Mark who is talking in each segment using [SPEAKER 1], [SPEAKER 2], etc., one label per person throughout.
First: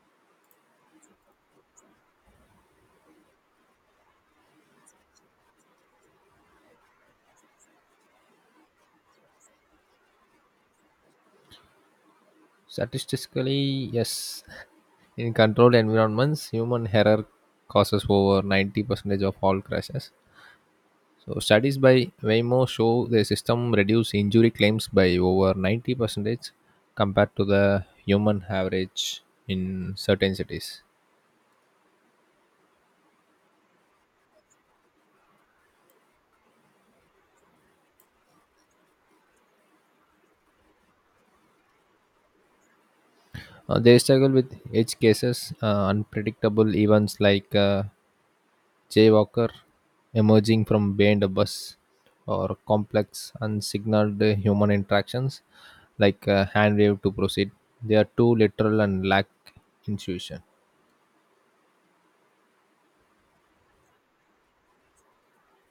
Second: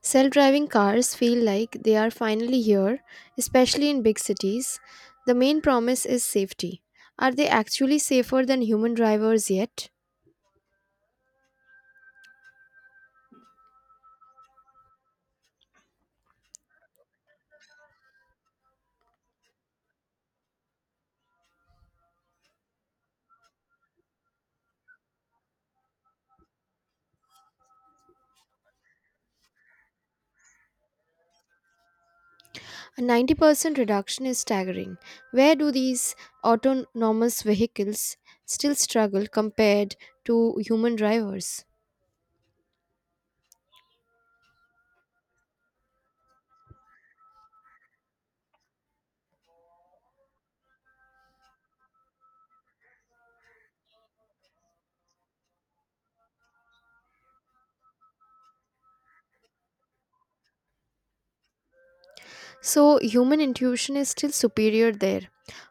[SPEAKER 1] Self driving cars feel like they are finally here, especially in big cities. The main promise is safety. Are they actually safer than human drivers yet?
[SPEAKER 2] Statistically, yes. In controlled environments, human error causes over 90% of all crashes. So, studies by Waymo show the system reduce injury claims by over 90% compared to the human average in certain cities.
[SPEAKER 1] A 90% reduction is staggering. Where do these autonomous vehicles still struggle compared to human drivers?
[SPEAKER 2] They struggle with edge cases, unpredictable events like jaywalker emerging from behind a bus, or complex unsignaled human interactions like a hand wave to proceed. They are too literal and lack intuition.
[SPEAKER 1] So, human intuition is still superior there.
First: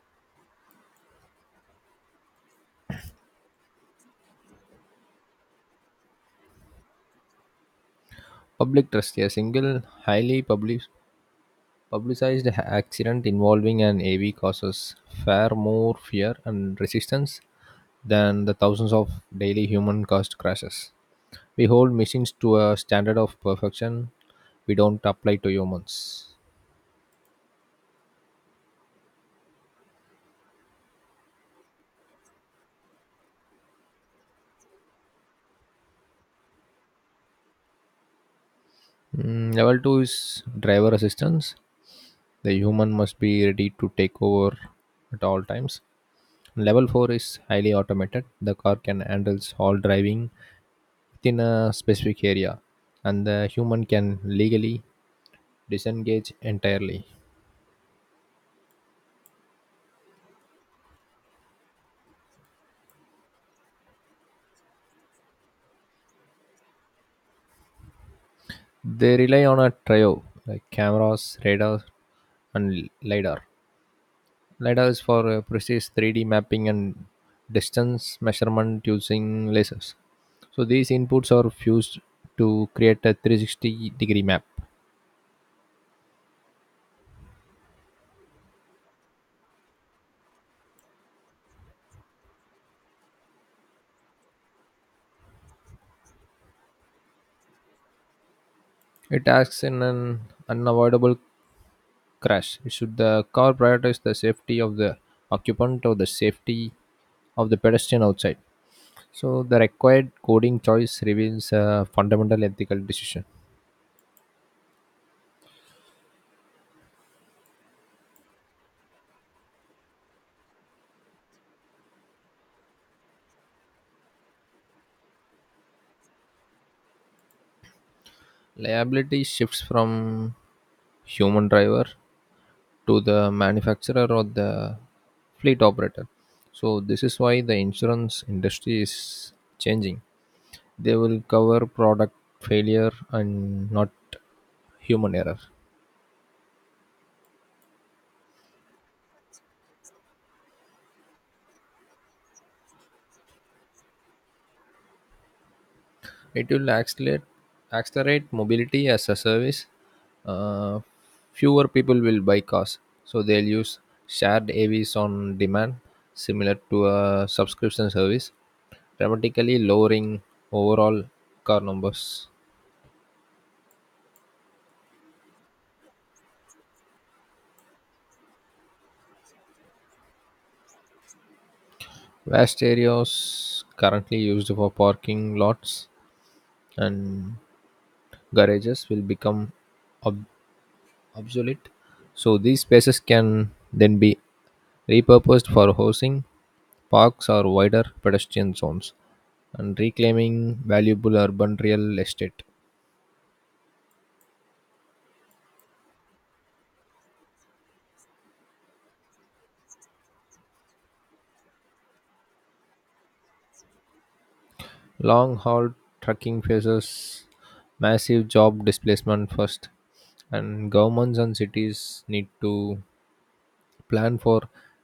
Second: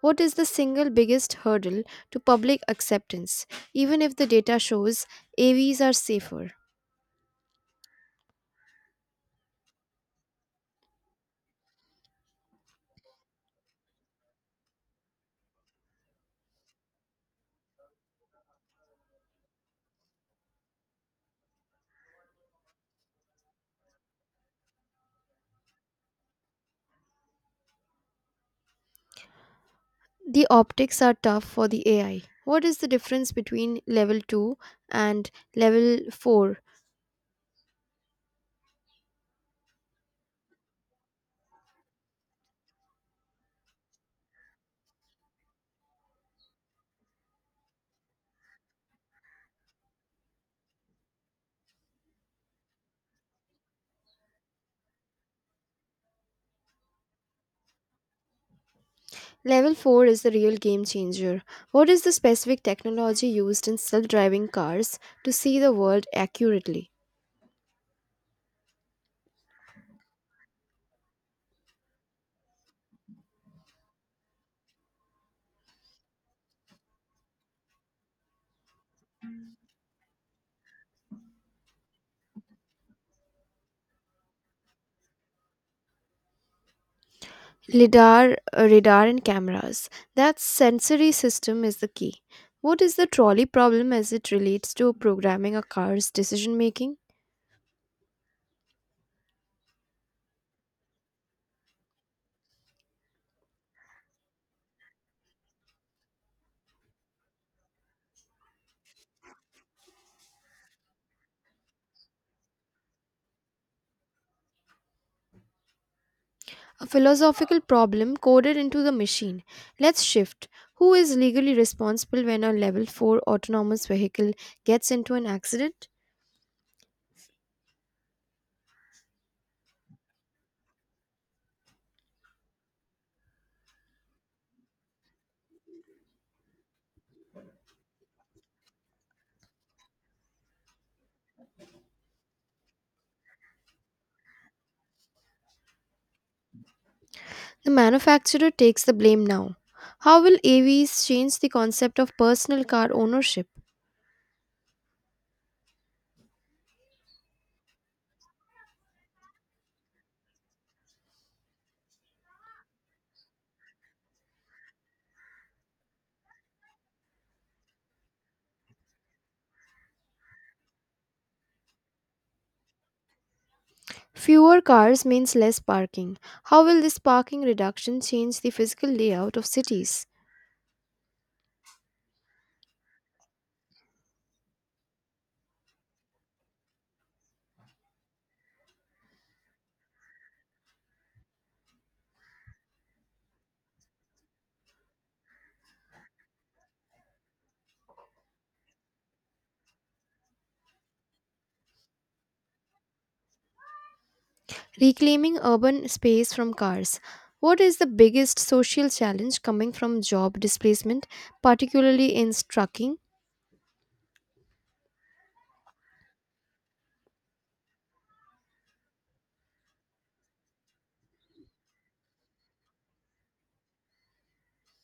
[SPEAKER 1] What is the single biggest hurdle to public acceptance, even if the data shows AVs are safer?
[SPEAKER 2] Public trust. A single, highly public, publicized accident involving an AV causes far more fear and resistance than the thousands of daily human caused crashes. We hold machines to a standard of perfection we don't apply to humans.
[SPEAKER 1] The optics are tough for the AI. What is the difference between level 2 and level 4?
[SPEAKER 2] Level 2 is driver assistance. The human must be ready to take over at all times. Level 4 is highly automated. The car can handle all driving within a specific area, and the human can legally disengage entirely.
[SPEAKER 1] Level 4 is the real game changer. What is the specific technology used in self driving cars to see the world accurately?
[SPEAKER 2] They rely on a trio like cameras, radar, and lidar. LiDAR is for precise 3D mapping and distance measurement using lasers. So these inputs are fused to create a 360-degree map.
[SPEAKER 1] LIDAR, radar, and cameras. That sensory system is the key. What is the trolley problem as it relates to programming a car's decision making?
[SPEAKER 2] It acts in an unavoidable crash. It Should the car prioritize the safety of the occupant or the safety of the pedestrian outside? So the required coding choice reveals a fundamental ethical decision.
[SPEAKER 1] A philosophical problem coded into the machine. Let's shift. Who is legally responsible when a level 4 autonomous vehicle gets into an accident?
[SPEAKER 2] Liability shifts from human driver to the manufacturer or the fleet operator. So this is why the insurance industry is changing. They will cover product failure and not human error.
[SPEAKER 1] The manufacturer takes the blame now. How will AVs change the concept of personal car ownership?
[SPEAKER 2] It will accelerate mobility as a service. Uh, fewer people will buy cars, so they'll use shared AVs on demand, similar to a subscription service, dramatically lowering overall car numbers.
[SPEAKER 1] Fewer cars means less parking. How will this parking reduction change the physical layout of cities?
[SPEAKER 2] Vast areas currently used for parking lots and garages will become ob- obsolete. So these spaces can then be repurposed for housing, parks, or wider pedestrian zones, and reclaiming valuable urban real estate.
[SPEAKER 1] Reclaiming urban space from cars. What is the biggest social challenge coming from job displacement, particularly in trucking?
[SPEAKER 2] Long haul trucking faces massive job displacement first, and governments and cities need to plan for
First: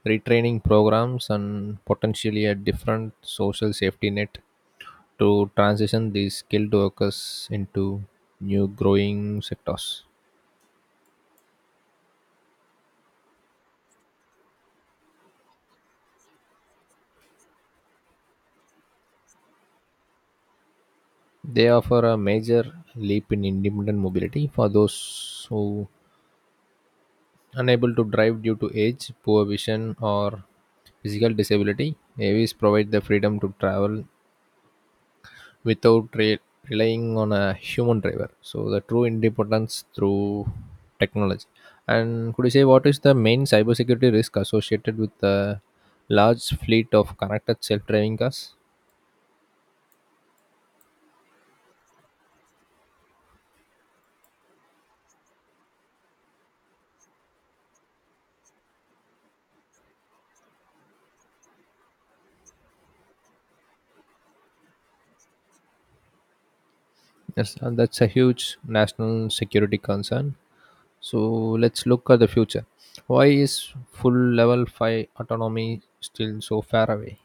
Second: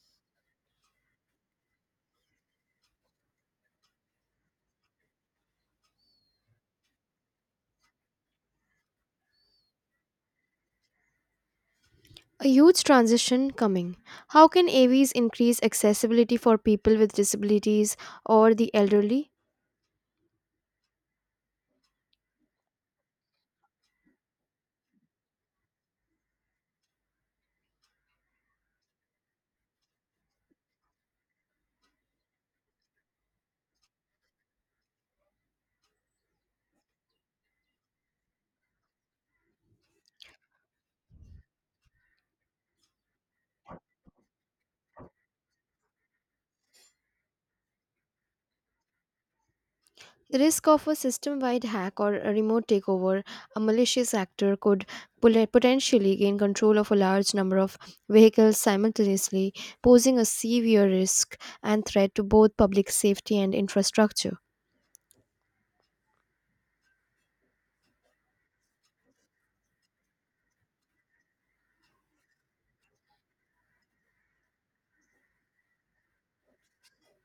[SPEAKER 2] retraining programs and potentially a different social safety net to transition these skilled workers into new growing sectors.
[SPEAKER 1] A huge transition coming. How can AVs increase accessibility for people with disabilities or the elderly?
[SPEAKER 2] They offer a major leap in independent mobility for those who unable to drive due to age, poor vision or physical disability. AVs provide the freedom to travel without relying on a human driver. So the true independence through technology. And could you say what is the main cybersecurity risk associated with the large fleet of connected self-driving cars?
[SPEAKER 1] The risk of a system wide hack or a remote takeover, a malicious actor could potentially gain control of a large number of vehicles simultaneously, posing a severe risk and threat to both public safety and infrastructure.
[SPEAKER 2] Yes, and that's a huge national security concern. So let's look at the future. Why is full level 5 autonomy still so far away?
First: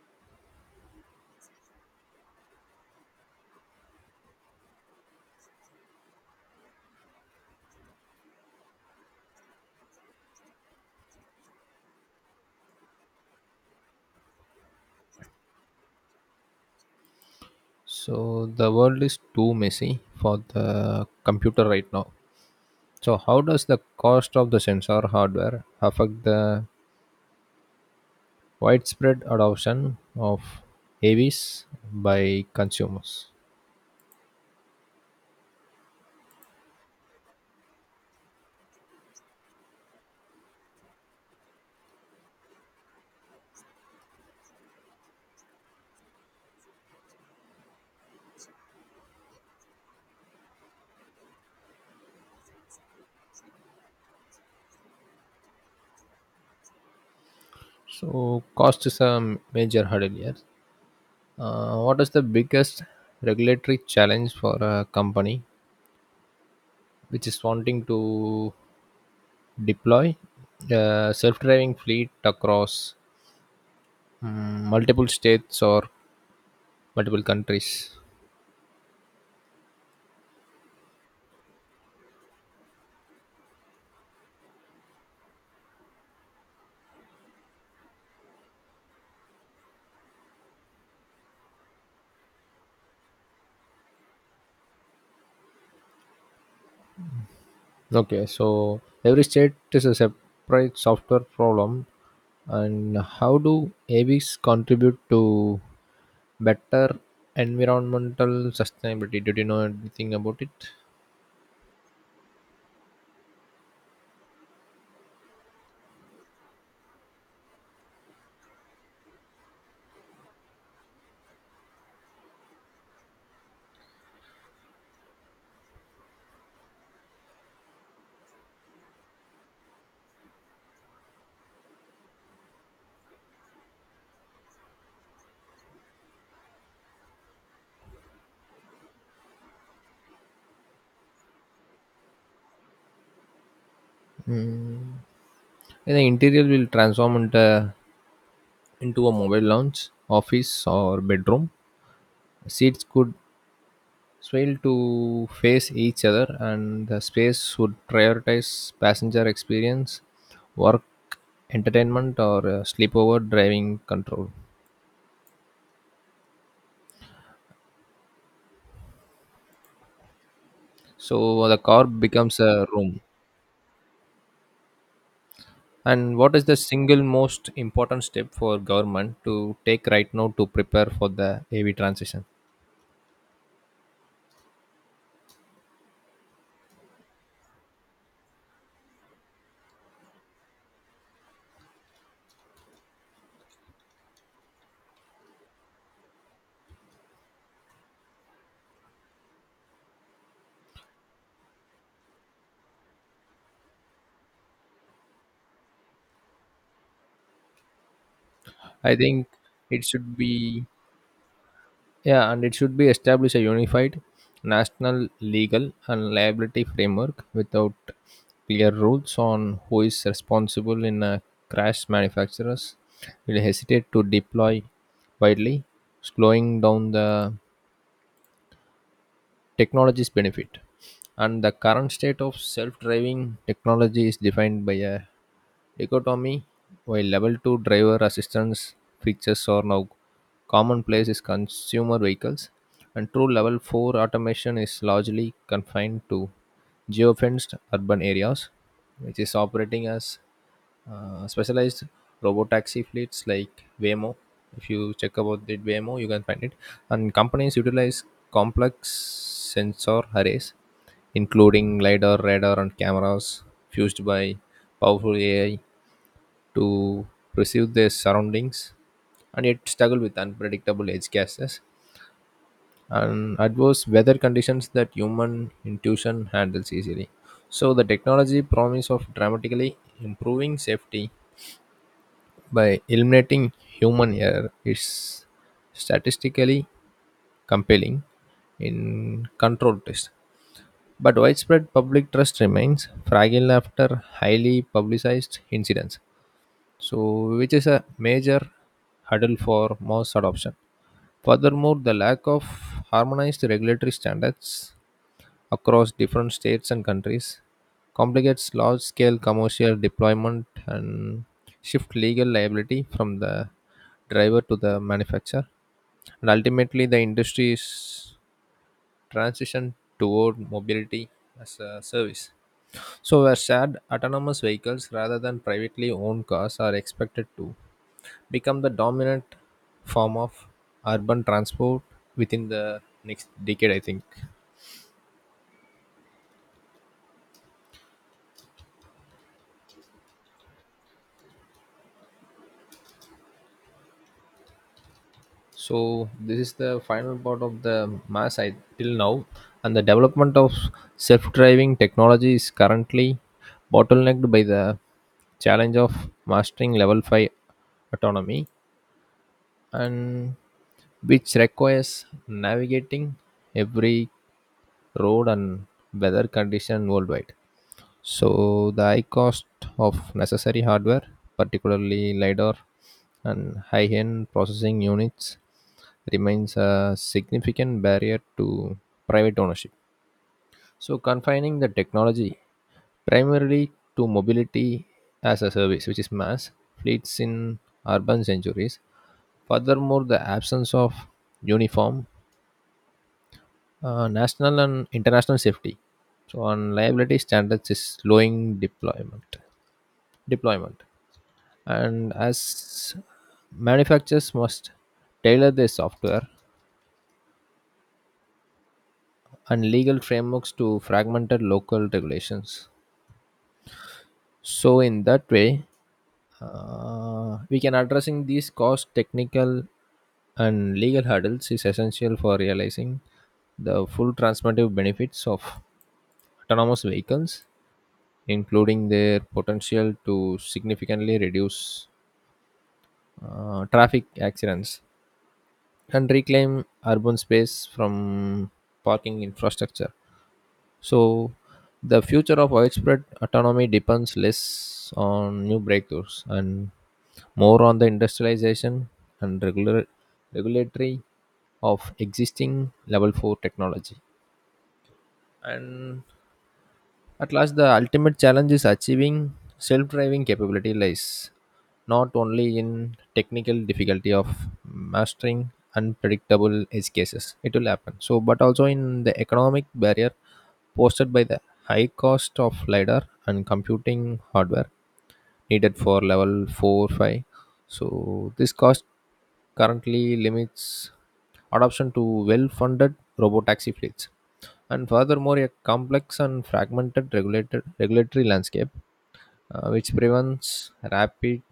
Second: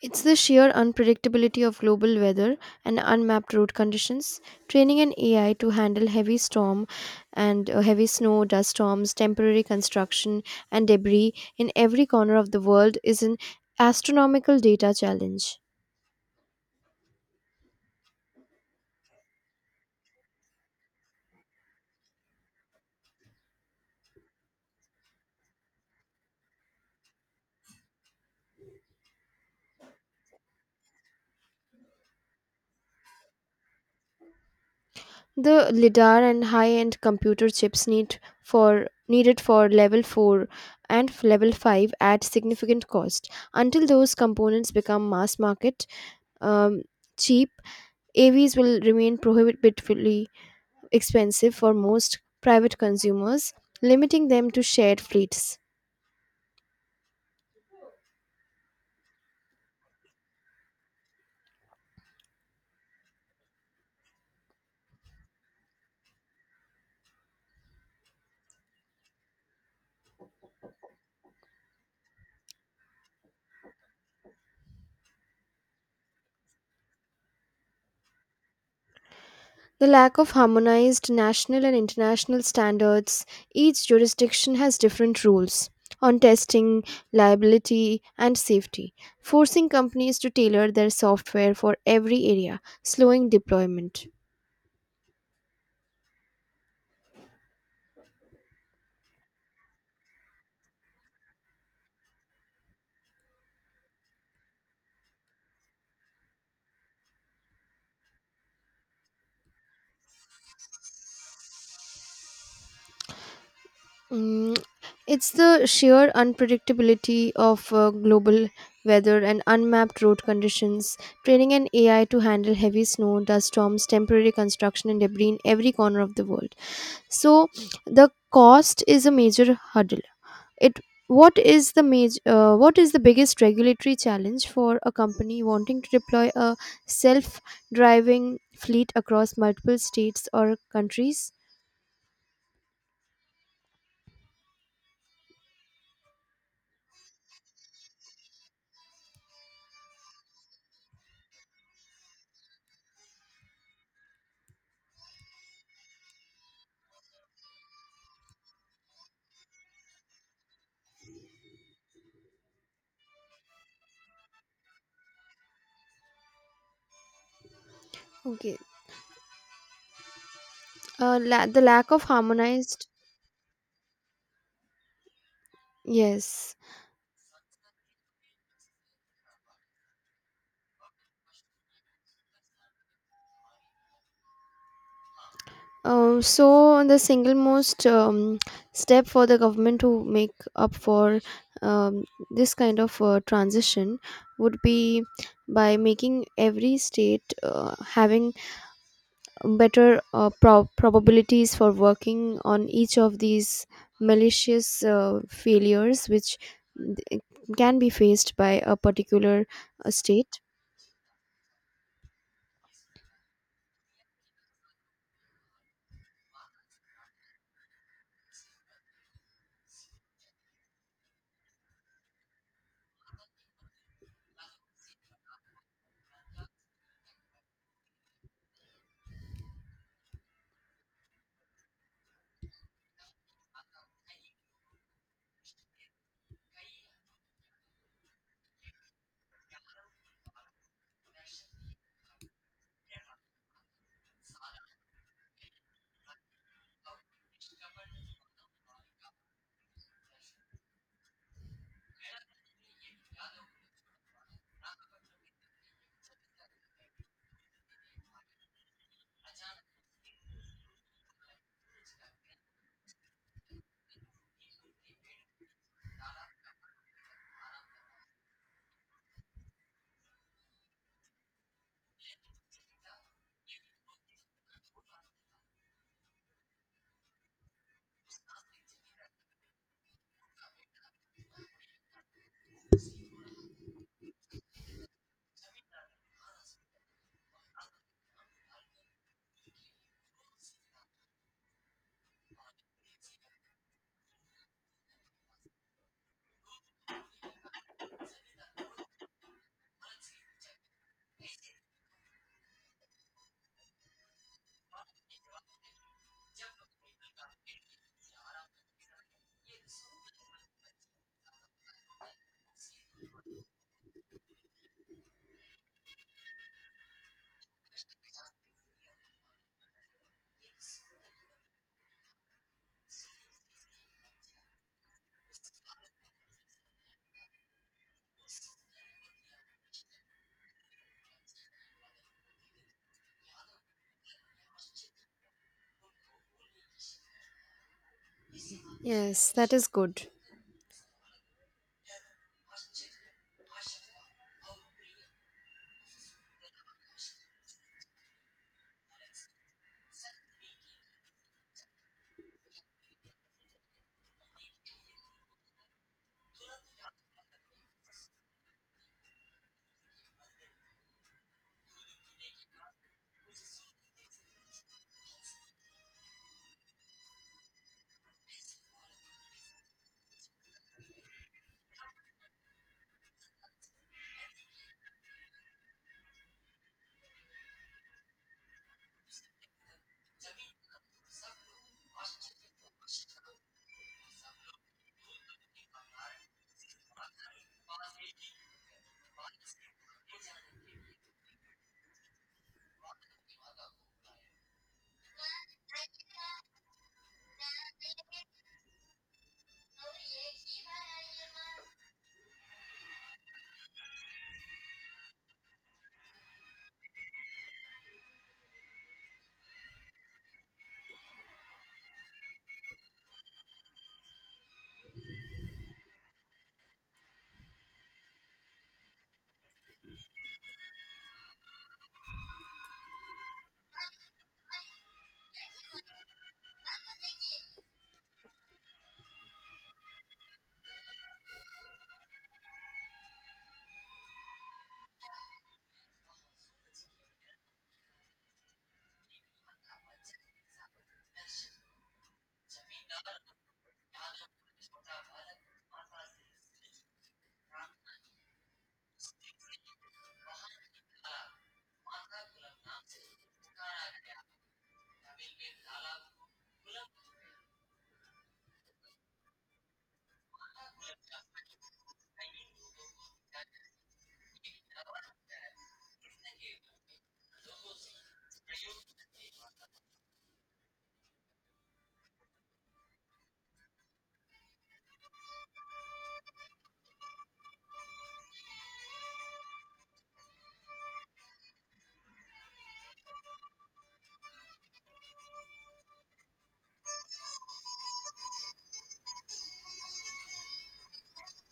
[SPEAKER 1] It's the sheer unpredictability of global weather and unmapped road conditions. Training an AI to handle heavy storm and heavy snow, dust storms, temporary construction, and debris in every corner of the world is an astronomical data challenge.
[SPEAKER 2] So the world is too messy for the computer right now. So, how does the cost of the sensor hardware affect the widespread adoption of AVs by consumers?
[SPEAKER 1] The lidar and high-end computer chips need for needed for level 4 and level 5 at significant cost. Until those components become mass market, um, cheap AVs will remain prohibitively expensive for most private consumers, limiting them to shared fleets.
[SPEAKER 2] So, cost is a major hurdle here. What is the biggest regulatory challenge for a company which is wanting to deploy a self driving fleet across multiple states or multiple countries?
[SPEAKER 1] The lack of harmonized national and international standards, each jurisdiction has different rules on testing, liability, and safety, forcing companies to tailor their software for every area, slowing deployment.
[SPEAKER 2] Okay, so every state is a separate software problem, and how do AVs contribute to better environmental sustainability? Did you know anything about it?
[SPEAKER 1] Mm, it's the sheer unpredictability of global weather and unmapped road conditions. Training an AI to handle heavy snow, dust storms, temporary construction, and debris in every corner of the world. So, the cost is a major hurdle. It what is the major What is the biggest regulatory challenge for a company wanting to deploy a self-driving fleet across multiple states or countries?
[SPEAKER 2] And the interior will into a mobile lounge, office, or bedroom. Seats could swale to face each other, and the space would prioritize passenger experience, work, entertainment, or sleepover driving control.
[SPEAKER 1] Okay,
[SPEAKER 2] So the
[SPEAKER 1] the
[SPEAKER 2] car
[SPEAKER 1] lack of
[SPEAKER 2] becomes a
[SPEAKER 1] harmonized.
[SPEAKER 2] room. And what is the
[SPEAKER 1] Yes.
[SPEAKER 2] single most important step for government to take right now to prepare for the AV transition?
[SPEAKER 1] So the single most step for the government to make up for um, this kind of transition would be by making every state having better probabilities for working on each of these malicious failures which th- can be faced by a
[SPEAKER 2] I think
[SPEAKER 1] particular
[SPEAKER 2] it should
[SPEAKER 1] state.
[SPEAKER 2] be, yeah, and it should be establish a unified national legal and liability framework without clear rules on who is responsible in a crash. Manufacturers will hesitate to deploy widely, slowing down the technologies benefit. And the current state of self driving technology is defined by a dichotomy, while level 2 driver assistance features are now commonplace in consumer vehicles, and true level 4 automation is largely confined to geofenced urban areas, which is operating as specialized robotaxi fleets like Waymo. If you check about the Waymo, you can find it. And companies utilize complex sensor arrays, including LiDAR, radar, and cameras fused by powerful AI to perceive their surroundings and yet struggle with unpredictable edge cases and adverse weather conditions that human intuition handles easily. So the technology promise of dramatically improving safety by eliminating human error, it's statistically compelling in controlled tests. But widespread public trust remains fragile after highly publicized incidents, so which is a major hurdle for mass adoption. Furthermore, the lack of harmonized regulatory standards across different states and countries complicates large scale commercial deployment and shift legal liability from the driver to the manufacturer. And ultimately, the industry is transition toward mobility as a service. So, where shared autonomous vehicles rather than privately owned cars are expected to become the dominant form of urban transport within the next decade, I think.
[SPEAKER 1] Yes, that is good.
[SPEAKER 2] So, this is the final part of the mass I, till now, and the development of self driving technology is currently bottlenecked by the challenge of mastering level 5 autonomy and which requires navigating every road and weather condition worldwide. So the high cost of necessary hardware, particularly LiDAR and high-end processing units, remains a significant barrier to private ownership. So, confining the technology primarily to mobility as a service, which is mass fleets in urban centuries. Furthermore, the absence of uniform national and international safety. So, on liability standards is slowing deployment. Deployment, and as manufacturers must tailor their software and legal frameworks to fragmented local regulations. So in that way, we can addressing these cost, technical, and legal hurdles is essential for realizing the full transformative benefits of autonomous vehicles, including their potential to significantly reduce traffic accidents and reclaim urban space from parking infrastructure. So, the future of widespread autonomy depends less on new breakthroughs and more on the industrialization and regulatory of existing level 4 technology. And at last, the ultimate challenge is achieving self driving capability lies not only in technical difficulty of mastering unpredictable edge cases it will happen so but also in the economic barrier posted by the high cost of lidar and computing hardware needed for level 4 5, so this cost currently limits adoption to well-funded robotaxi fleets. And furthermore, a complex and fragmented regulated regulatory landscape which prevents rapid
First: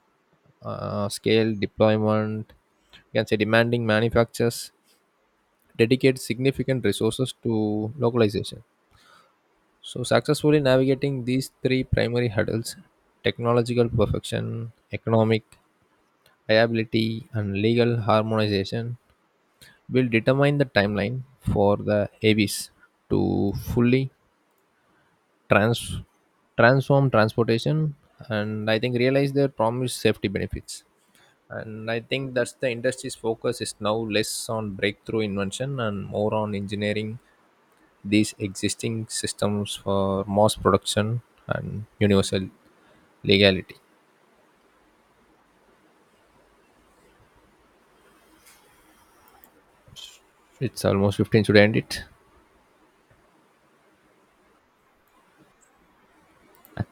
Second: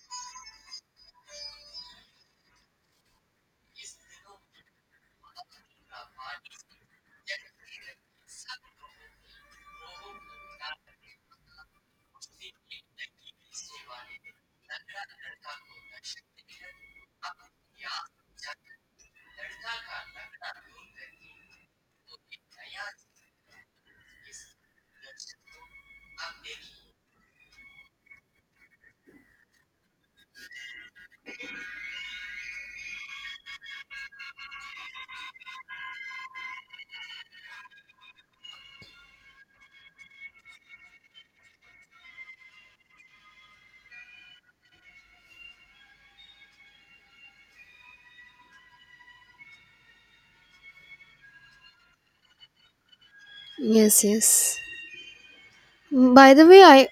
[SPEAKER 2] scale deployment, you can say, demanding manufacturers dedicate significant resources to localization. So, successfully navigating these three primary hurdles, technological perfection, economic viability, and legal harmonization will determine the timeline for the AVs to fully trans- transform transportation and I think realize their promised safety benefits. And I think that's the industry's focus is now less on breakthrough invention and more on engineering these existing systems for mass production and universal legality. It's almost 15, should I end it?
[SPEAKER 1] Yes, yes. By the way, I